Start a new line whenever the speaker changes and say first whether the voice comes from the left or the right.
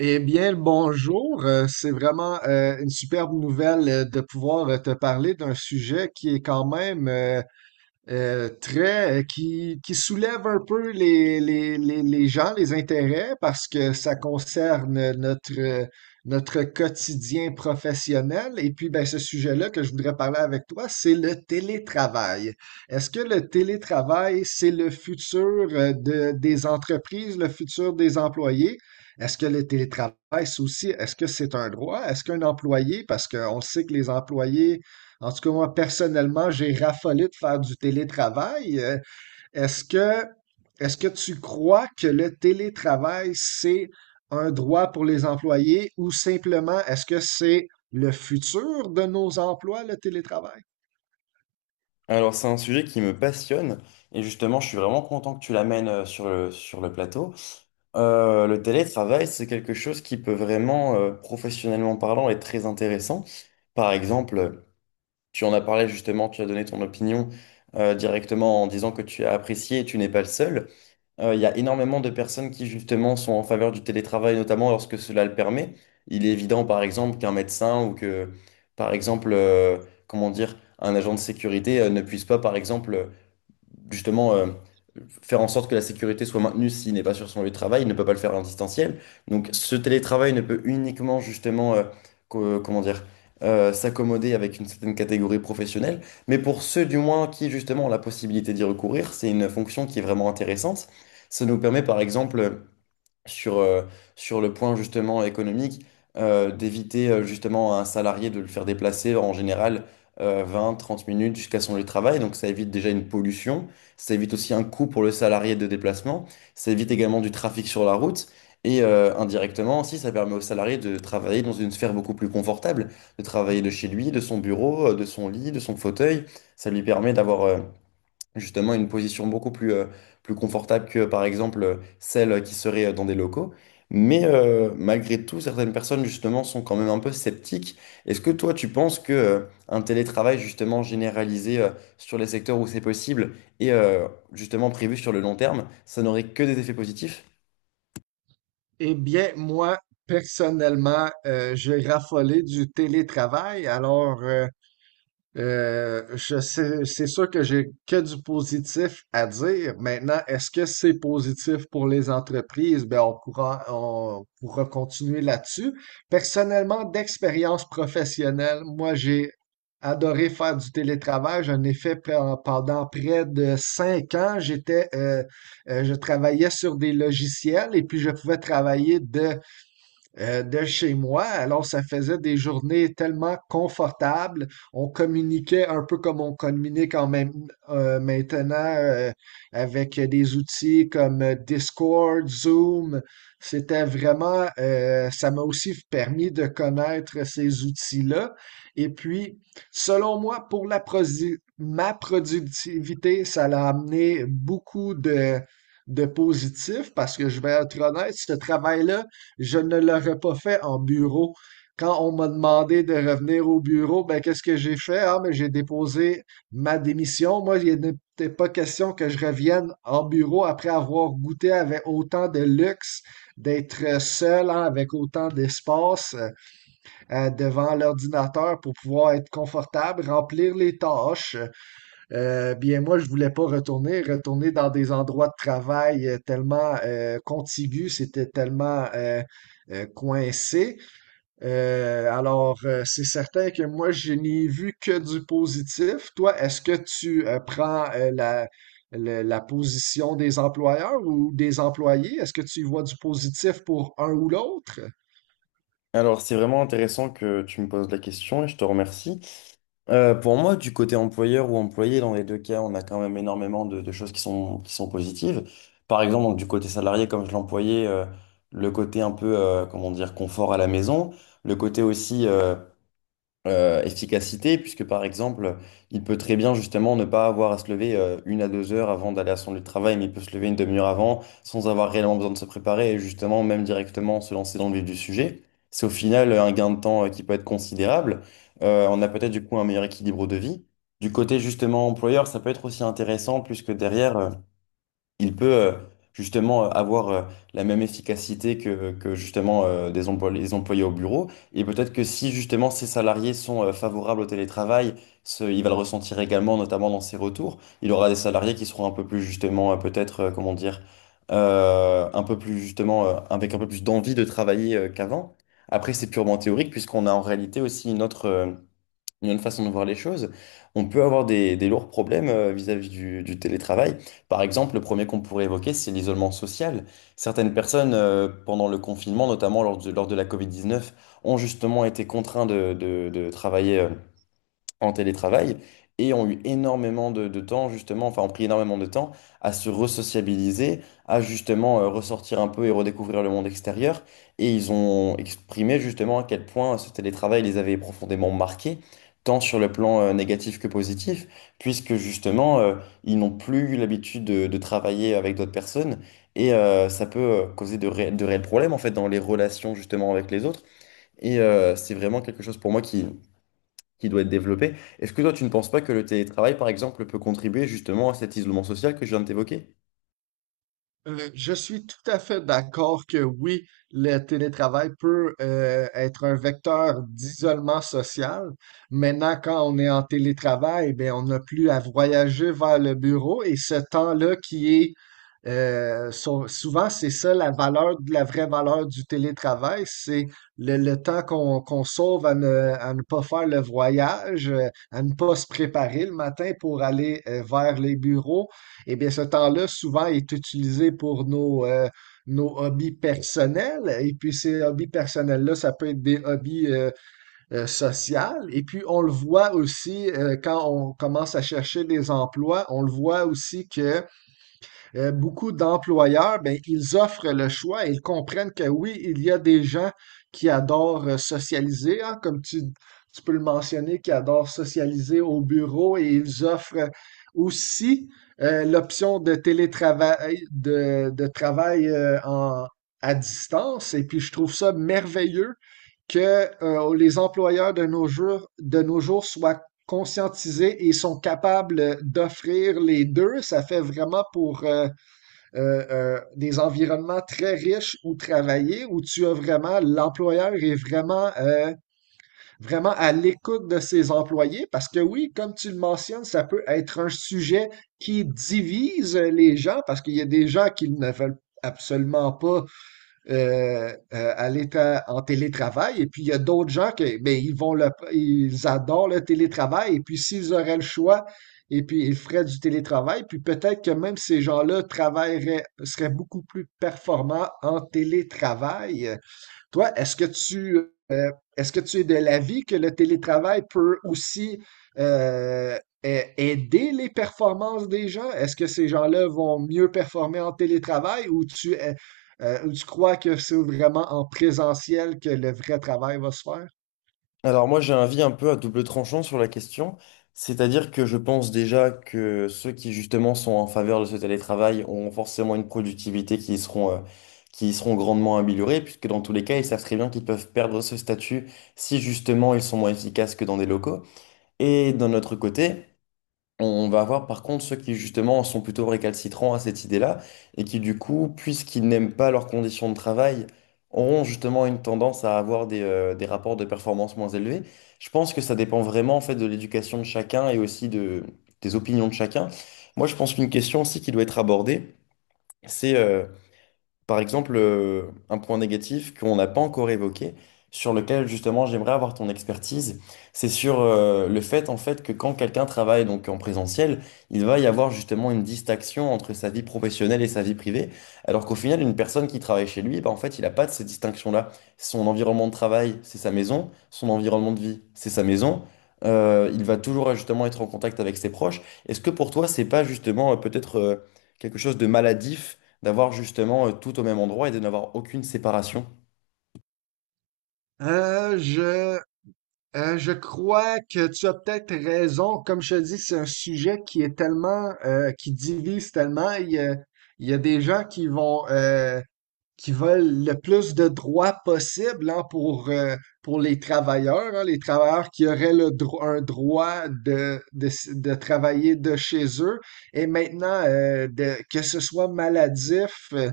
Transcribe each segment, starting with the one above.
right: Eh bien, le bonjour. C'est vraiment une superbe nouvelle de pouvoir te parler d'un sujet qui est quand même très qui soulève un peu les gens, les intérêts, parce que ça concerne notre quotidien professionnel. Et puis, ben, ce sujet-là que je voudrais parler avec toi, c'est le télétravail. Est-ce que le télétravail, c'est le futur des entreprises, le futur des employés? Est-ce que le télétravail, c'est aussi, est-ce que c'est un droit? Est-ce qu'un employé, parce qu'on sait que les employés en tout cas, moi, personnellement, j'ai raffolé de faire du télétravail. Est-ce que, Est-ce que tu crois que le télétravail, c'est un droit pour les employés ou simplement est-ce que c'est le futur de nos emplois, le télétravail?
left: Alors, c'est un sujet qui me passionne et justement, je suis vraiment content que tu l'amènes sur sur le plateau. Le télétravail, c'est quelque chose qui peut vraiment, professionnellement parlant, être très intéressant. Par exemple, tu en as parlé justement, tu as donné ton opinion, directement en disant que tu as apprécié et tu n'es pas le seul. Il y a énormément de personnes qui justement sont en faveur du télétravail, notamment lorsque cela le permet. Il est évident, par exemple, qu'un médecin ou que, par exemple, comment dire, un agent de sécurité ne puisse pas, par exemple, justement faire en sorte que la sécurité soit maintenue s'il n'est pas sur son lieu de travail, il ne peut pas le faire en distanciel. Donc ce télétravail ne peut uniquement justement, comment dire, s'accommoder avec une certaine catégorie professionnelle. Mais pour ceux du moins qui justement ont la possibilité d'y recourir, c'est une fonction qui est vraiment intéressante. Ça nous permet par exemple sur, euh, sur le point justement économique, d'éviter justement à un salarié de le faire déplacer en général 20, 30 minutes jusqu'à son lieu de travail. Donc ça évite déjà une pollution, ça évite aussi un coût pour le salarié de déplacement, ça évite également du trafic sur la route. Et indirectement aussi, ça permet au salarié de travailler dans une sphère beaucoup plus confortable, de travailler de chez lui, de son bureau, de son lit, de son fauteuil. Ça lui permet d'avoir justement une position beaucoup plus, plus confortable que par exemple celle qui serait dans des locaux. Mais malgré tout, certaines personnes justement sont quand même un peu sceptiques. Est-ce que toi, tu penses que un télétravail justement généralisé sur les secteurs où c'est possible et justement prévu sur le long terme, ça n'aurait que des effets positifs?
right: Eh bien, moi, personnellement, j'ai raffolé du télétravail. Je sais, c'est sûr que j'ai que du positif à dire. Maintenant, est-ce que c'est positif pour les entreprises? Ben, on pourra continuer là-dessus. Personnellement, d'expérience professionnelle, moi, j'ai adoré faire du télétravail. J'en ai fait pe- pendant près de cinq ans. Je travaillais sur des logiciels et puis je pouvais travailler de chez moi. Alors, ça faisait des journées tellement confortables. On communiquait un peu comme on communique maintenant avec des outils comme Discord, Zoom. C'était vraiment, ça m'a aussi permis de connaître ces outils-là. Et puis, selon moi, pour ma productivité, ça l'a amené beaucoup de positif parce que je vais être honnête, ce travail-là, je ne l'aurais pas fait en bureau. Quand on m'a demandé de revenir au bureau, ben qu'est-ce que j'ai fait? Ah, mais j'ai déposé ma démission. Moi, il n'était pas question que je revienne en bureau après avoir goûté avec autant de luxe, d'être seul, hein, avec autant d'espace devant l'ordinateur pour pouvoir être confortable, remplir les tâches. Bien, moi, je voulais pas retourner. Retourner dans des endroits de travail tellement contigus, c'était tellement coincé. C'est certain que moi, je n'ai vu que du positif. Toi, est-ce que tu prends la, le- la position des employeurs ou des employés? Est-ce que tu y vois du positif pour un ou l'autre?
left: Alors, c'est vraiment intéressant que tu me poses la question et je te remercie. Pour moi, du côté employeur ou employé, dans les deux cas, on a quand même énormément de choses qui sont positives. Par exemple, donc, du côté salarié, comme je l'employais, le côté un peu, comment dire, confort à la maison, le côté aussi, efficacité, puisque par exemple, il peut très bien justement ne pas avoir à se lever une à 2 heures avant d'aller à son lieu de travail, mais il peut se lever une demi-heure avant sans avoir réellement besoin de se préparer et justement même directement se lancer dans le vif du sujet. C'est au final un gain de temps qui peut être considérable. On a peut-être du coup un meilleur équilibre de vie. Du côté justement employeur, ça peut être aussi intéressant puisque derrière, il peut justement avoir la même efficacité que justement les employés au bureau. Et peut-être que si justement ces salariés sont favorables au télétravail, il va le ressentir également, notamment dans ses retours. Il aura des salariés qui seront un peu plus justement, peut-être, comment dire, un peu plus justement, avec un peu plus d'envie de travailler qu'avant. Après, c'est purement théorique puisqu'on a en réalité aussi une une autre façon de voir les choses, on peut avoir des lourds problèmes vis-à-vis du télétravail. Par exemple, le premier qu'on pourrait évoquer, c'est l'isolement social. Certaines personnes, pendant le confinement, notamment lors lors de la covid 19, ont justement été contraintes de travailler en télétravail et ont eu énormément de temps justement, enfin ont pris énormément de temps à se resociabiliser, à justement ressortir un peu et redécouvrir le monde extérieur. Et ils ont exprimé justement à quel point ce télétravail les avait profondément marqués, tant sur le plan négatif que positif, puisque justement ils n'ont plus eu l'habitude de travailler avec d'autres personnes. Et ça peut causer de réels problèmes en fait dans les relations justement avec les autres. Et c'est vraiment quelque chose pour moi qui doit être développé. Est-ce que toi, tu ne penses pas que le télétravail, par exemple, peut contribuer justement à cet isolement social que je viens de t'évoquer?
right: Je suis tout à fait d'accord que oui, le télétravail peut être un vecteur d'isolement social. Maintenant, quand on est en télétravail, ben, on n'a plus à voyager vers le bureau et ce temps-là qui est souvent, c'est ça la valeur, la vraie valeur du télétravail, c'est le temps qu'on sauve à ne pas faire le voyage, à ne pas se préparer le matin pour aller vers les bureaux. Eh bien, ce temps-là, souvent, est utilisé pour nos hobbies personnels. Et puis, ces hobbies personnels-là, ça peut être des hobbies sociaux. Et puis, on le voit aussi quand on commence à chercher des emplois, on le voit aussi que beaucoup d'employeurs, ben, ils offrent le choix et ils comprennent que oui, il y a des gens qui adorent socialiser, hein, tu peux le mentionner, qui adorent socialiser au bureau et ils offrent aussi l'option de télétravail, de travail à distance. Et puis, je trouve ça merveilleux que les employeurs de nos jours soient conscientisés et sont capables d'offrir les deux. Ça fait vraiment pour des environnements très riches où travailler, où tu as vraiment, l'employeur est vraiment, vraiment à l'écoute de ses employés parce que oui, comme tu le mentionnes, ça peut être un sujet qui divise les gens parce qu'il y a des gens qui ne veulent absolument pas en télétravail. Et puis, il y a d'autres gens qui, ben, ils adorent le télétravail. Et puis, s'ils auraient le choix, et puis, ils feraient du télétravail. Puis, peut-être que même ces gens-là travailleraient, seraient beaucoup plus performants en télétravail. Toi, euh, est-ce que tu es de l'avis que le télétravail peut aussi euh, a- aider les performances des gens? Est-ce que ces gens-là vont mieux performer en télétravail ou tu crois que c'est vraiment en présentiel que le vrai travail va se faire?
left: Alors moi j'ai un avis un peu à double tranchant sur la question, c'est-à-dire que je pense déjà que ceux qui justement sont en faveur de ce télétravail ont forcément une productivité qui y seront grandement améliorées, puisque dans tous les cas ils savent très bien qu'ils peuvent perdre ce statut si justement ils sont moins efficaces que dans des locaux. Et d'un autre côté, on va avoir par contre ceux qui justement sont plutôt récalcitrants à cette idée-là et qui du coup, puisqu'ils n'aiment pas leurs conditions de travail, auront justement une tendance à avoir des rapports de performance moins élevés. Je pense que ça dépend vraiment en fait de l'éducation de chacun et aussi de, des opinions de chacun. Moi, je pense qu'une question aussi qui doit être abordée, c'est par exemple, un point négatif qu'on n'a pas encore évoqué, sur lequel justement j'aimerais avoir ton expertise, c'est sur le fait en fait que quand quelqu'un travaille donc en présentiel, il va y avoir justement une distinction entre sa vie professionnelle et sa vie privée, alors qu'au final une personne qui travaille chez lui, bah, en fait il n'a pas de ces distinctions-là. Son environnement de travail, c'est sa maison, son environnement de vie, c'est sa maison. Il va toujours justement être en contact avec ses proches. Est-ce que pour toi c'est pas justement peut-être quelque chose de maladif, d'avoir justement tout au même endroit et de n'avoir aucune séparation?
right: Euh, je, je crois que tu as peut-être raison. Comme je te dis, c'est un sujet qui est tellement, qui divise tellement. Il y a des gens qui vont, qui veulent le plus de droits possible hein, pour les travailleurs, hein, les travailleurs qui auraient un droit de travailler de chez eux. Et maintenant, que ce soit maladif, euh,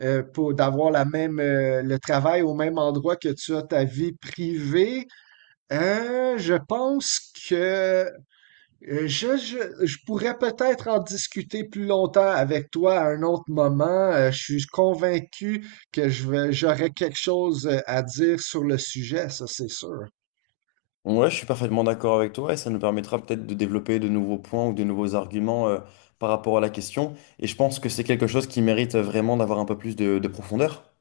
right: euh, pour d'avoir la même le travail au même endroit que tu as ta vie privée, je pense que je pourrais peut-être en discuter plus longtemps avec toi à un autre moment. Je suis convaincu que j'aurai quelque chose à dire sur le sujet, ça c'est sûr.
left: Ouais, je suis parfaitement d'accord avec toi et ça nous permettra peut-être de développer de nouveaux points ou de nouveaux arguments par rapport à la question. Et je pense que c'est quelque chose qui mérite vraiment d'avoir un peu plus de profondeur.